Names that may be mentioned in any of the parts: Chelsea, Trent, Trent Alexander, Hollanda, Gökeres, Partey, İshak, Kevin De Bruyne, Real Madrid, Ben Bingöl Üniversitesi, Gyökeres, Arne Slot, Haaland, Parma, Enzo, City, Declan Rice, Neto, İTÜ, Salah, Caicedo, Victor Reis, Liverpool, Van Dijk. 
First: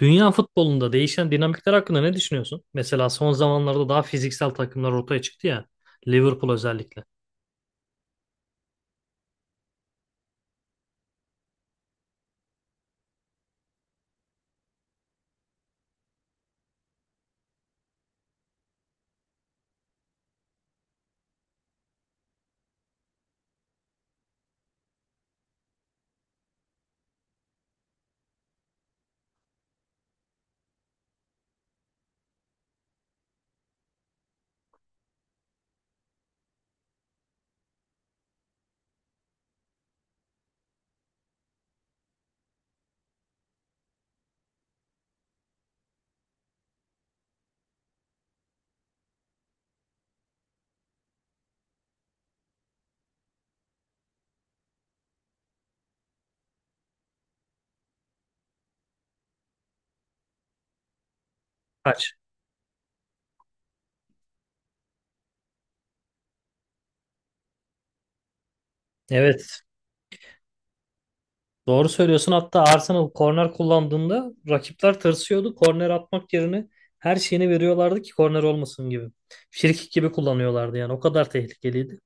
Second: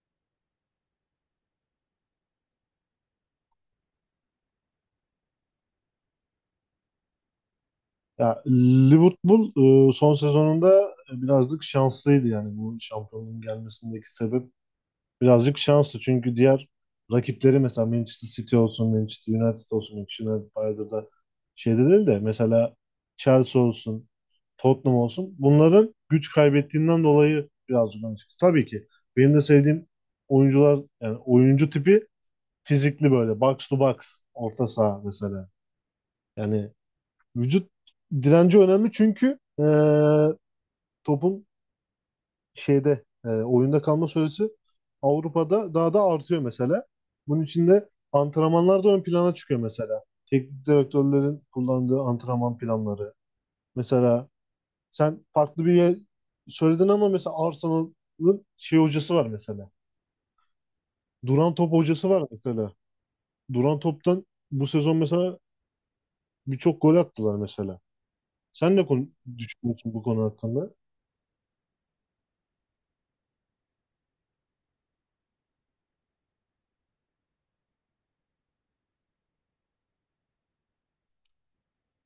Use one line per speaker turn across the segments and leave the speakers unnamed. Dünya futbolunda değişen dinamikler hakkında ne düşünüyorsun? Mesela son zamanlarda daha fiziksel takımlar ortaya çıktı ya. Liverpool özellikle.
Ya, Liverpool son sezonunda birazcık şanslıydı, yani bu şampiyonluğun gelmesindeki sebep birazcık şanslı, çünkü diğer rakipleri, mesela Manchester City olsun, Manchester United olsun. Manchester United bayağıdır da şeyde değil de, mesela Chelsea olsun, Tottenham olsun, bunların güç kaybettiğinden dolayı birazcık öne çıktı. Tabii ki benim de sevdiğim oyuncular, yani oyuncu tipi, fizikli, böyle box to box orta saha mesela. Yani vücut direnci önemli çünkü topun şeyde, oyunda kalma süresi Avrupa'da daha da artıyor mesela. Bunun için de antrenmanlar da ön plana çıkıyor mesela. Teknik direktörlerin kullandığı antrenman planları. Mesela sen farklı bir yer söyledin ama mesela Arsenal'ın şey hocası var mesela. Duran top hocası
Kaç?
var mesela. Duran toptan bu sezon mesela birçok gol attılar mesela. Sen ne konu
Evet.
düşünüyorsun bu konu hakkında?
Doğru söylüyorsun. Hatta Arsenal korner kullandığında rakipler tırsıyordu. Korner atmak yerine her şeyini veriyorlardı ki korner olmasın gibi. Frikik gibi kullanıyorlardı yani. O kadar tehlikeliydi.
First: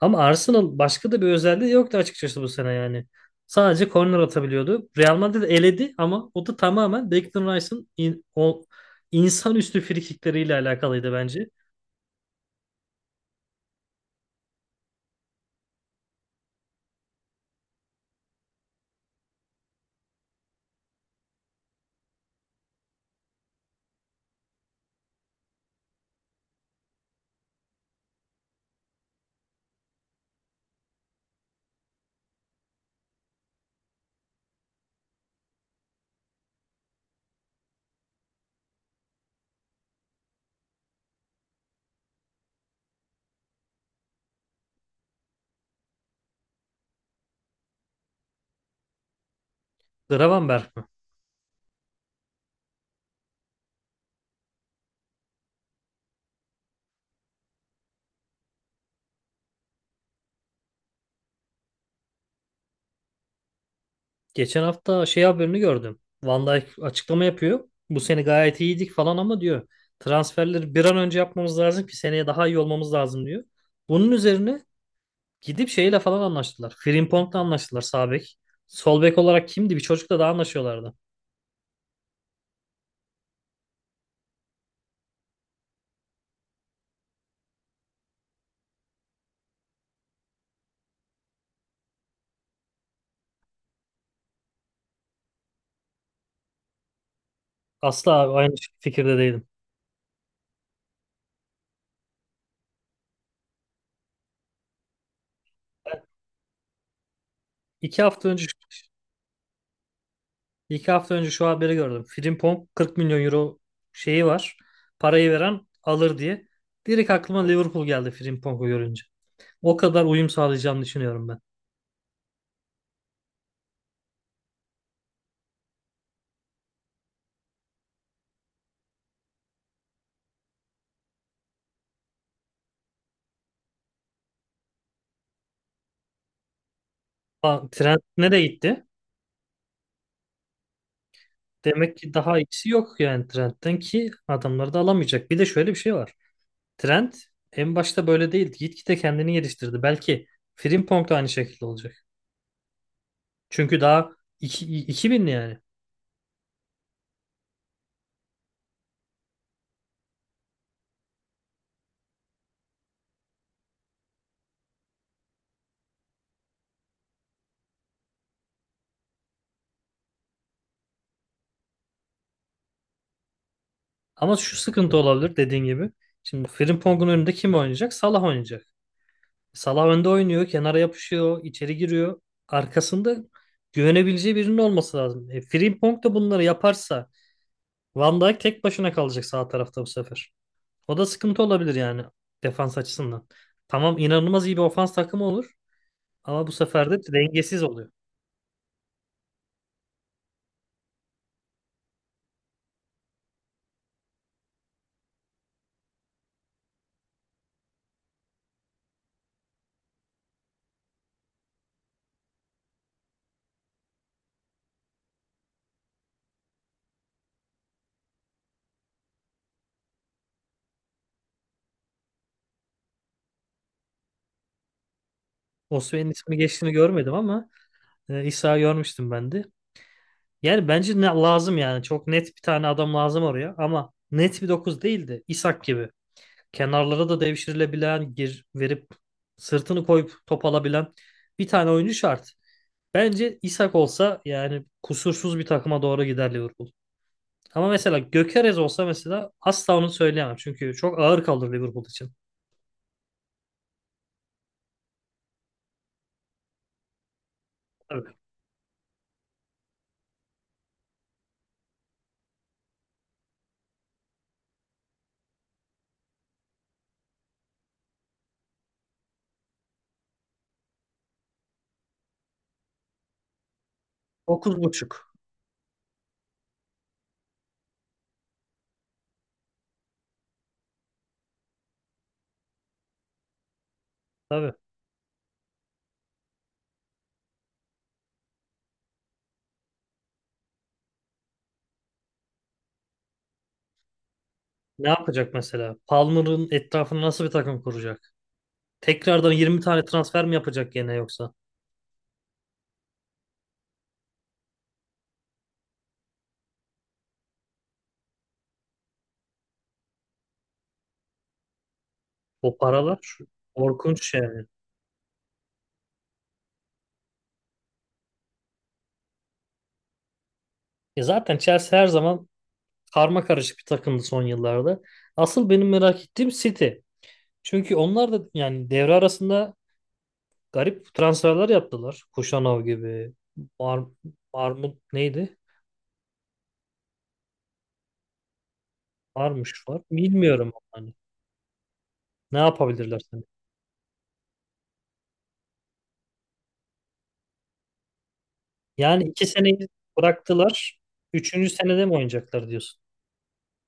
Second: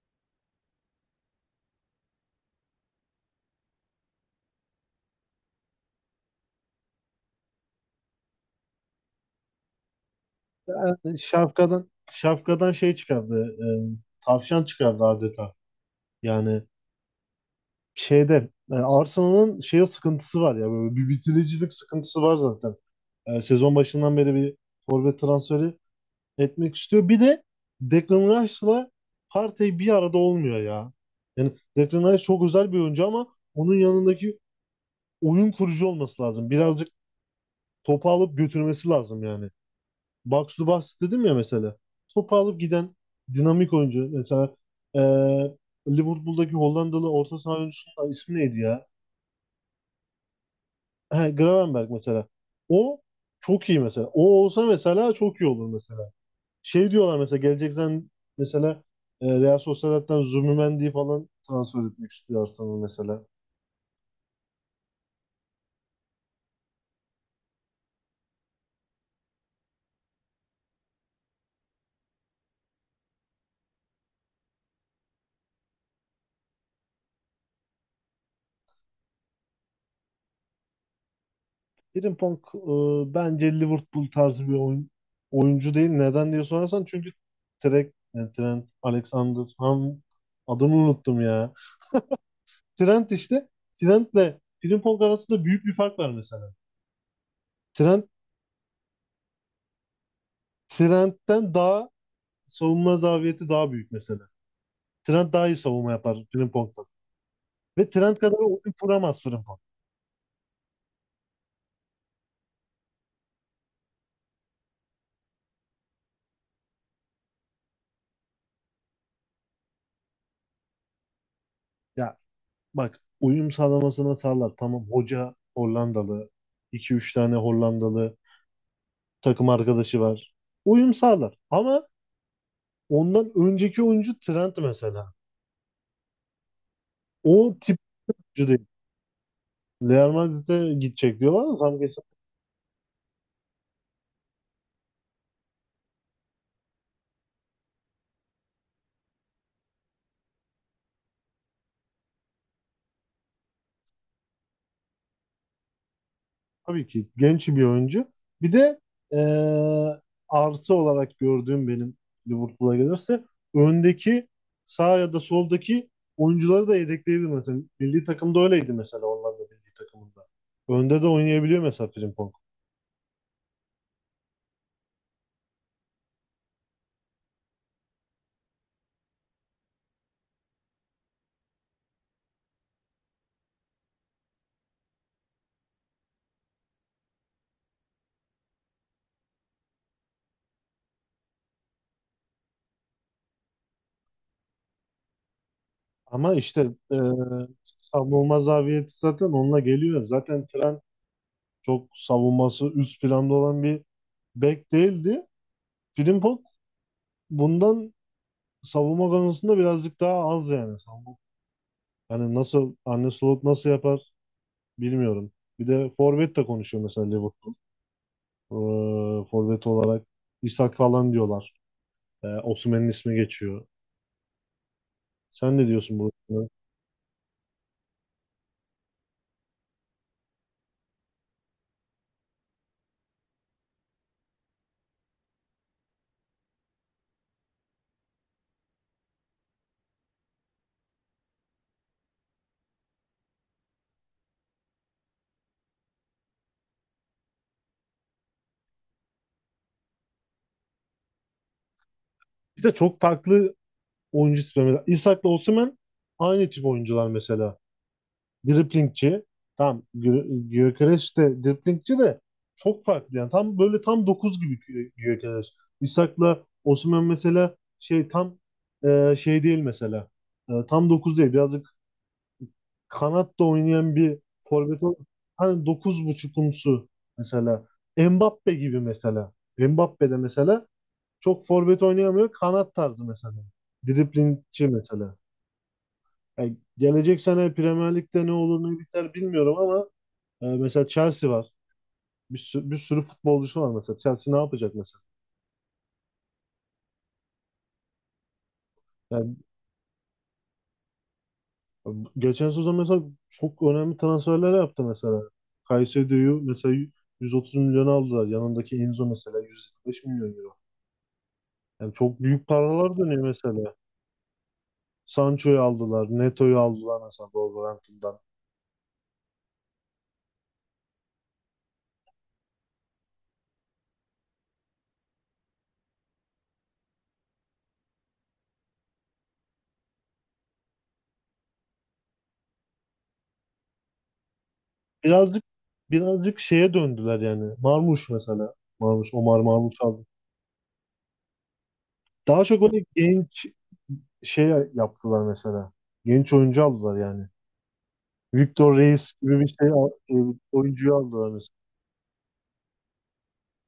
Ama Arsenal başka da bir özelliği yoktu açıkçası bu sene yani. Sadece korner atabiliyordu. Real Madrid eledi ama o da tamamen o insanüstü frikikleriyle alakalıydı
Yani
bence.
şapkadan şey çıkardı. Tavşan çıkardı adeta. Yani şeyde, Arsenal'ın şeye sıkıntısı var ya, böyle bir bitiricilik sıkıntısı var zaten. Sezon başından beri bir forvet transferi etmek istiyor. Bir de Declan Rice'la Partey bir arada olmuyor ya. Yani Declan Rice çok özel bir oyuncu ama onun yanındaki oyun kurucu olması lazım. Birazcık topu alıp götürmesi lazım yani. Bucks to Bucks dedim ya mesela. Topu alıp giden dinamik oyuncu. Mesela e, Liverpool'daki Hollandalı orta saha oyuncusunun ismi neydi ya?
Gravenberg mi?
He, Gravenberch mesela. O çok iyi mesela. O olsa mesela çok iyi olur mesela. Şey diyorlar mesela, geleceksen mesela, Real Sociedad'dan Zubimendi falan transfer etmek istiyor Arsenal mesela.
Geçen hafta şey haberini gördüm. Van Dijk açıklama yapıyor. Bu sene gayet iyiydik falan ama diyor. Transferleri bir an önce yapmamız lazım ki seneye daha iyi olmamız lazım diyor. Bunun üzerine gidip şeyle falan anlaştılar. Frimpong'la anlaştılar sağ bek. Sol bek olarak kimdi? Bir çocukla daha anlaşıyorlardı.
Frimpong, bence Liverpool tarzı bir oyun, oyuncu değil. Neden diye sorarsan, çünkü Trent, yani Trent Alexander ham, adını unuttum ya. Trent işte, Trent'le Frimpong arasında büyük bir fark var mesela. Trent
Asla abi, aynı fikirde değilim.
Trent'ten daha savunma zafiyeti daha büyük mesela. Trent daha iyi savunma yapar Frimpong'dan. Ve
İki
Trent
hafta
kadar
önce
oyun kuramaz Frimpong.
iki hafta önce şu haberi gördüm. Frimpong 40 milyon euro şeyi var. Parayı veren alır diye. Direkt aklıma Liverpool geldi Frimpong'u görünce. O kadar uyum sağlayacağını düşünüyorum ben.
Ya bak, uyum sağlamasına sağlar. Tamam, hoca Hollandalı. İki üç tane Hollandalı takım arkadaşı var. Uyum sağlar. Ama ondan önceki oyuncu Trent mesela. O
Aa,
tip
Trent nereye
oyuncu değil.
gitti?
Real Madrid'e gidecek diyorlar ama tam
Demek
kesin,
ki daha iyisi yok yani Trent'ten ki adamları da alamayacak. Bir de şöyle bir şey var. Trent en başta böyle değildi. Gitgide kendini geliştirdi. Belki Frimpong da aynı şekilde olacak. Çünkü daha iki 2000'li yani.
tabii ki genç bir oyuncu. Bir de eee artı olarak gördüğüm, benim Liverpool'a gelirse öndeki sağ ya da soldaki oyuncuları da yedekleyebilir mesela. Milli takımda öyleydi mesela, Hollanda milli takımında. Önde de oynayabiliyor mesela Frimpong.
Ama şu sıkıntı olabilir dediğin gibi. Şimdi Frimpong'un önünde kim oynayacak? Salah oynayacak. Salah önde oynuyor, kenara yapışıyor, içeri giriyor. Arkasında güvenebileceği birinin olması lazım. E, Frimpong da bunları yaparsa Van Dijk tek başına kalacak sağ tarafta bu sefer. O da sıkıntı olabilir yani defans açısından. Tamam inanılmaz iyi bir ofans takımı olur
Ama
ama bu
işte
sefer de dengesiz oluyor.
savunma zafiyeti zaten onunla geliyor. Zaten Trent çok savunması üst planda olan bir bek değildi. Frimpong bundan savunma konusunda birazcık daha az yani. Savunma- yani Arne Slot nasıl yapar bilmiyorum. Bir de forvet de konuşuyor mesela Liverpool. Forvet olarak İshak falan diyorlar. Osimhen'in ismi geçiyor. Sen ne diyorsun bu
Osimhen'in ismi
konuda?
geçtiğini görmedim ama İsa'yı görmüştüm ben de. Yani bence ne lazım yani. Çok net bir tane adam lazım oraya ama net bir 9 değildi. De İshak gibi. Kenarlara da devşirilebilen, gir verip sırtını koyup top alabilen bir tane oyuncu şart. Bence İshak olsa yani kusursuz bir takıma doğru gider Liverpool. Ama mesela Gökeres olsa mesela asla onu söyleyemem. Çünkü çok ağır kalır Liverpool için.
Bir de çok farklı oyuncu tipi. Mesela İshak'la Osimhen aynı tip oyuncular mesela.
Tabii.
Driplingçi. Tam Gyökeres de driplingçi de çok farklı yani. Tam böyle tam 9 gibi Gyökeres. İshak'la Osimhen mesela şey tam, şey değil mesela. Tam 9 değil. Birazcık kanatta oynayan bir
Dokuz
forvet ol.
buçuk.
Hani dokuz buçukumsu mesela. Mbappe gibi mesela. Mbappe de mesela çok forvet oynayamıyor. Kanat tarzı mesela.
Tabii.
Driplingçi mesela. Yani gelecek sene Premier Lig'de ne olur ne biter bilmiyorum ama mesela Chelsea var. Bir sürü futbolcusu var mesela. Chelsea ne yapacak
Ne
mesela?
yapacak mesela? Palmer'ın etrafını nasıl bir takım kuracak? Tekrardan
Yani
20 tane transfer mi yapacak gene yoksa?
geçen sezon mesela çok önemli transferler yaptı mesela. Caicedo'yu mesela 130 milyon aldılar. Yanındaki Enzo mesela 125 milyon euro. Yani çok büyük
O
paralar
paralar
dönüyor
şu-
mesela.
Korkunç yani.
Sancho'yu aldılar, Neto'yu aldılar mesela Wolverhampton'dan.
Ya zaten Chelsea her zaman karma karışık bir takımdı son yıllarda. Asıl benim merak ettiğim City. Çünkü onlar da yani devre arasında garip transferler yaptılar. Kuşanov gibi. Ar Armut neydi?
Birazcık birazcık şeye döndüler yani. Marmuş mesela. Marmuş, Omar
Varmış
Marmuş
var.
aldı.
Bilmiyorum hani. Ne
Daha çok böyle
yapabilirler seni?
genç şey yaptılar mesela. Genç oyuncu aldılar yani. Victor
Yani
Reis
iki
gibi bir şey
seneyi bıraktılar.
oyuncuyu aldılar
Üçüncü
mesela.
senede mi oynayacaklar diyorsun?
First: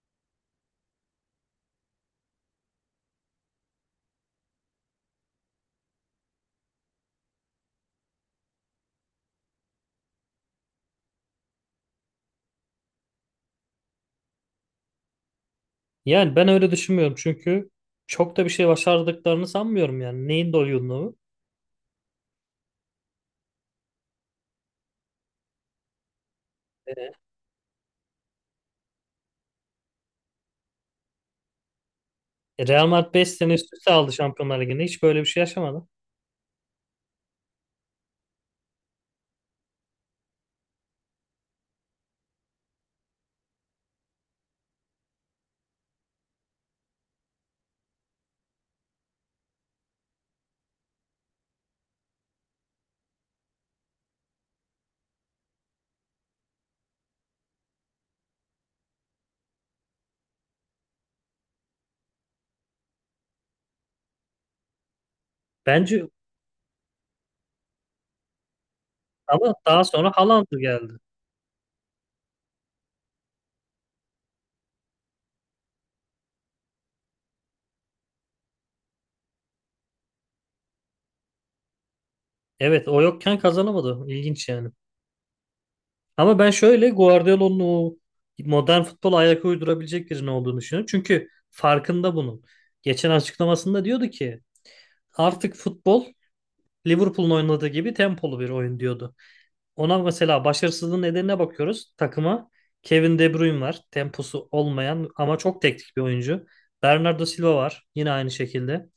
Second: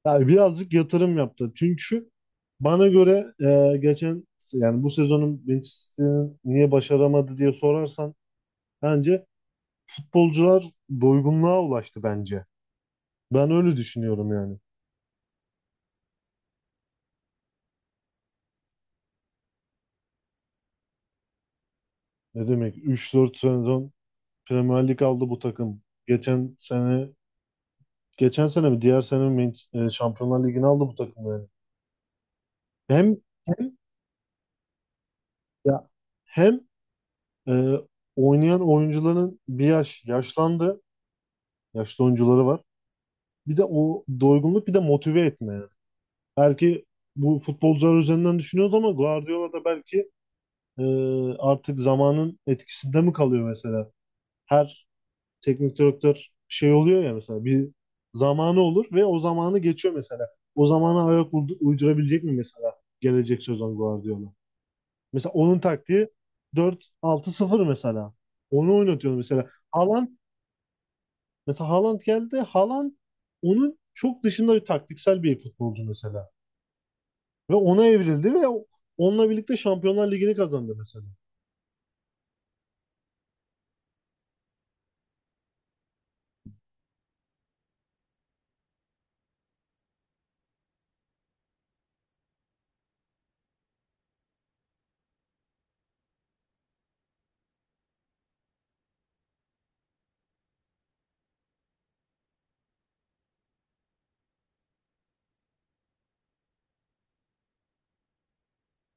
Yani birazcık yatırım yaptı. Çünkü bana göre, geçen yani bu sezonun Manchester'ın niye başaramadı diye sorarsan, bence futbolcular doygunluğa ulaştı bence. Ben öyle düşünüyorum yani.
Yani ben öyle düşünmüyorum çünkü çok da bir şey başardıklarını sanmıyorum yani. Neyin doyumluğu?
Ne demek, 3-4 sezon Premier Lig aldı bu takım. Geçen sene mi diğer sene mi Man- Şampiyonlar Ligi'ni aldı bu takım yani.
Real Madrid
Hem
5 sene üst
hem
üste aldı Şampiyonlar Ligi'nde. Hiç böyle bir şey
ya
yaşamadı.
hem Ee, oynayan oyuncuların bir yaş yaşlandı. Yaşlı oyuncuları var. Bir de o doygunluk, bir de motive etme yani. Belki bu futbolcular üzerinden düşünüyoruz ama Guardiola da belki e, artık zamanın etkisinde mi kalıyor mesela? Her teknik direktör şey oluyor ya mesela, bir zamanı olur ve o zamanı geçiyor mesela. O zamana ayak uydurabilecek mi mesela gelecek sezon Guardiola? Mesela onun taktiği
Bence
4-6-0 mesela. Onu oynatıyor mesela.
ama daha
Haaland.
sonra Haaland geldi.
Mesela Haaland geldi. Haaland onun çok dışında bir taktiksel bir futbolcu mesela. Ve ona evrildi ve onunla birlikte Şampiyonlar Ligi'ni kazandı mesela.
Evet o yokken kazanamadı. İlginç yani. Ama ben şöyle Guardiola'nın o modern futbola ayak uydurabilecek birinin olduğunu düşünüyorum. Çünkü farkında bunun. Geçen açıklamasında diyordu ki artık futbol Liverpool'un oynadığı gibi tempolu bir oyun diyordu. Ona mesela başarısızlığın nedenine bakıyoruz. Takıma Kevin De Bruyne var. Temposu olmayan ama çok teknik bir oyuncu. Bernardo Silva var. Yine aynı şekilde.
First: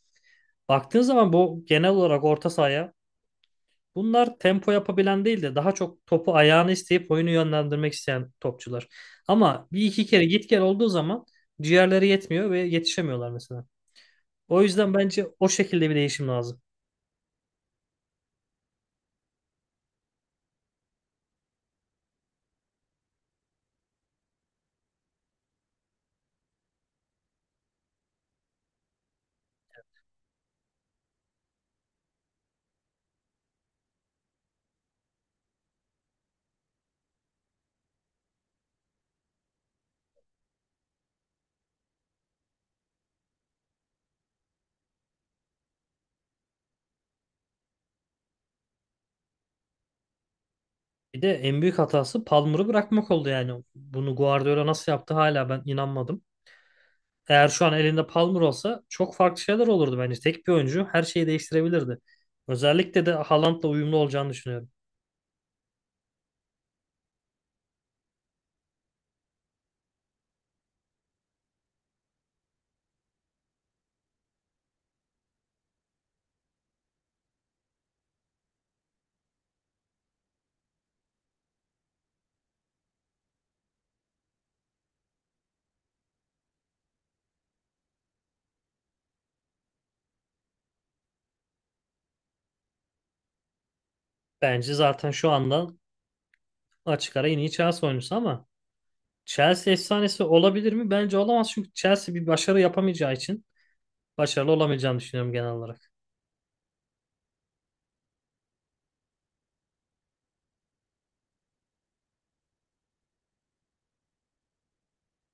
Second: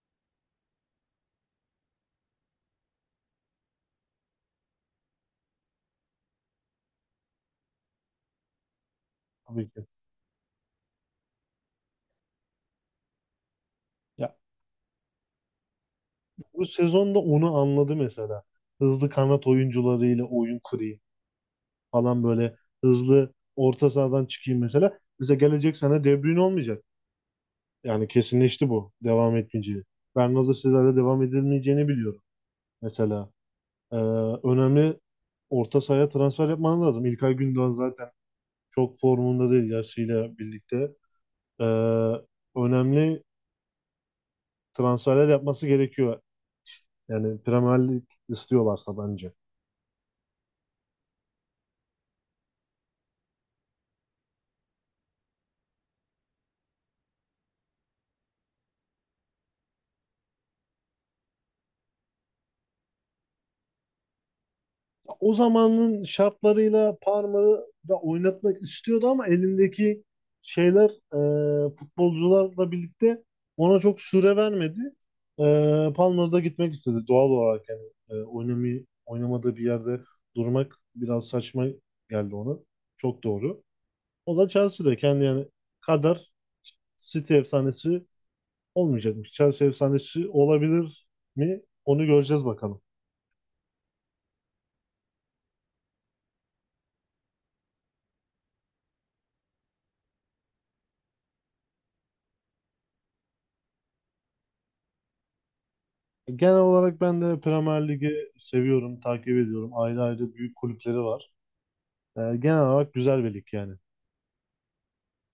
Baktığın zaman bu genel olarak orta sahaya bunlar tempo yapabilen değil de daha çok topu ayağını isteyip oyunu yönlendirmek isteyen topçular. Ama
Tabii
bir
ki.
iki kere git gel olduğu zaman ciğerleri yetmiyor ve yetişemiyorlar mesela.
Ya,
O yüzden bence o şekilde bir değişim lazım.
bu sezonda onu anladı mesela. Hızlı kanat oyuncularıyla oyun kurayım falan, böyle hızlı orta sahadan çıkayım mesela. Mesela gelecek sene De Bruyne olmayacak. Yani kesinleşti bu devam etmeyeceği. Bernardo Silva'yla devam edilmeyeceğini biliyorum mesela. Ee, Önemli orta sahaya transfer yapman lazım. İlkay Gündoğan zaten çok formunda değil yaşıyla birlikte. Ee, Önemli transferler yapması gerekiyor. Yani Premier Lig istiyorlarsa bence.
Bir de en büyük hatası Palmer'ı bırakmak oldu yani. Bunu Guardiola nasıl yaptı hala ben inanmadım. Eğer şu an elinde Palmer olsa çok farklı şeyler olurdu bence. Tek bir oyuncu her şeyi değiştirebilirdi. Özellikle de Haaland'la uyumlu olacağını düşünüyorum.
O zamanın şartlarıyla Parma'yı da oynatmak istiyordu ama elindeki şeyler, futbolcularla birlikte ona çok süre vermedi. E, Palmer'da gitmek istedi doğal olarak yani, oynamayı oynamadığı bir yerde durmak biraz saçma geldi ona. Çok doğru. O da Chelsea'deyken kendi yani kadar City efsanesi olmayacakmış. Chelsea efsanesi olabilir mi? Onu göreceğiz bakalım.
Bence zaten şu anda açık ara en iyi Chelsea oyuncusu ama Chelsea efsanesi olabilir mi? Bence olamaz çünkü Chelsea bir başarı yapamayacağı için başarılı olamayacağını düşünüyorum genel olarak.
Genel olarak ben de Premier Lig'i seviyorum, takip ediyorum. Ayrı ayrı büyük kulüpleri var. Genel olarak güzel bir lig yani.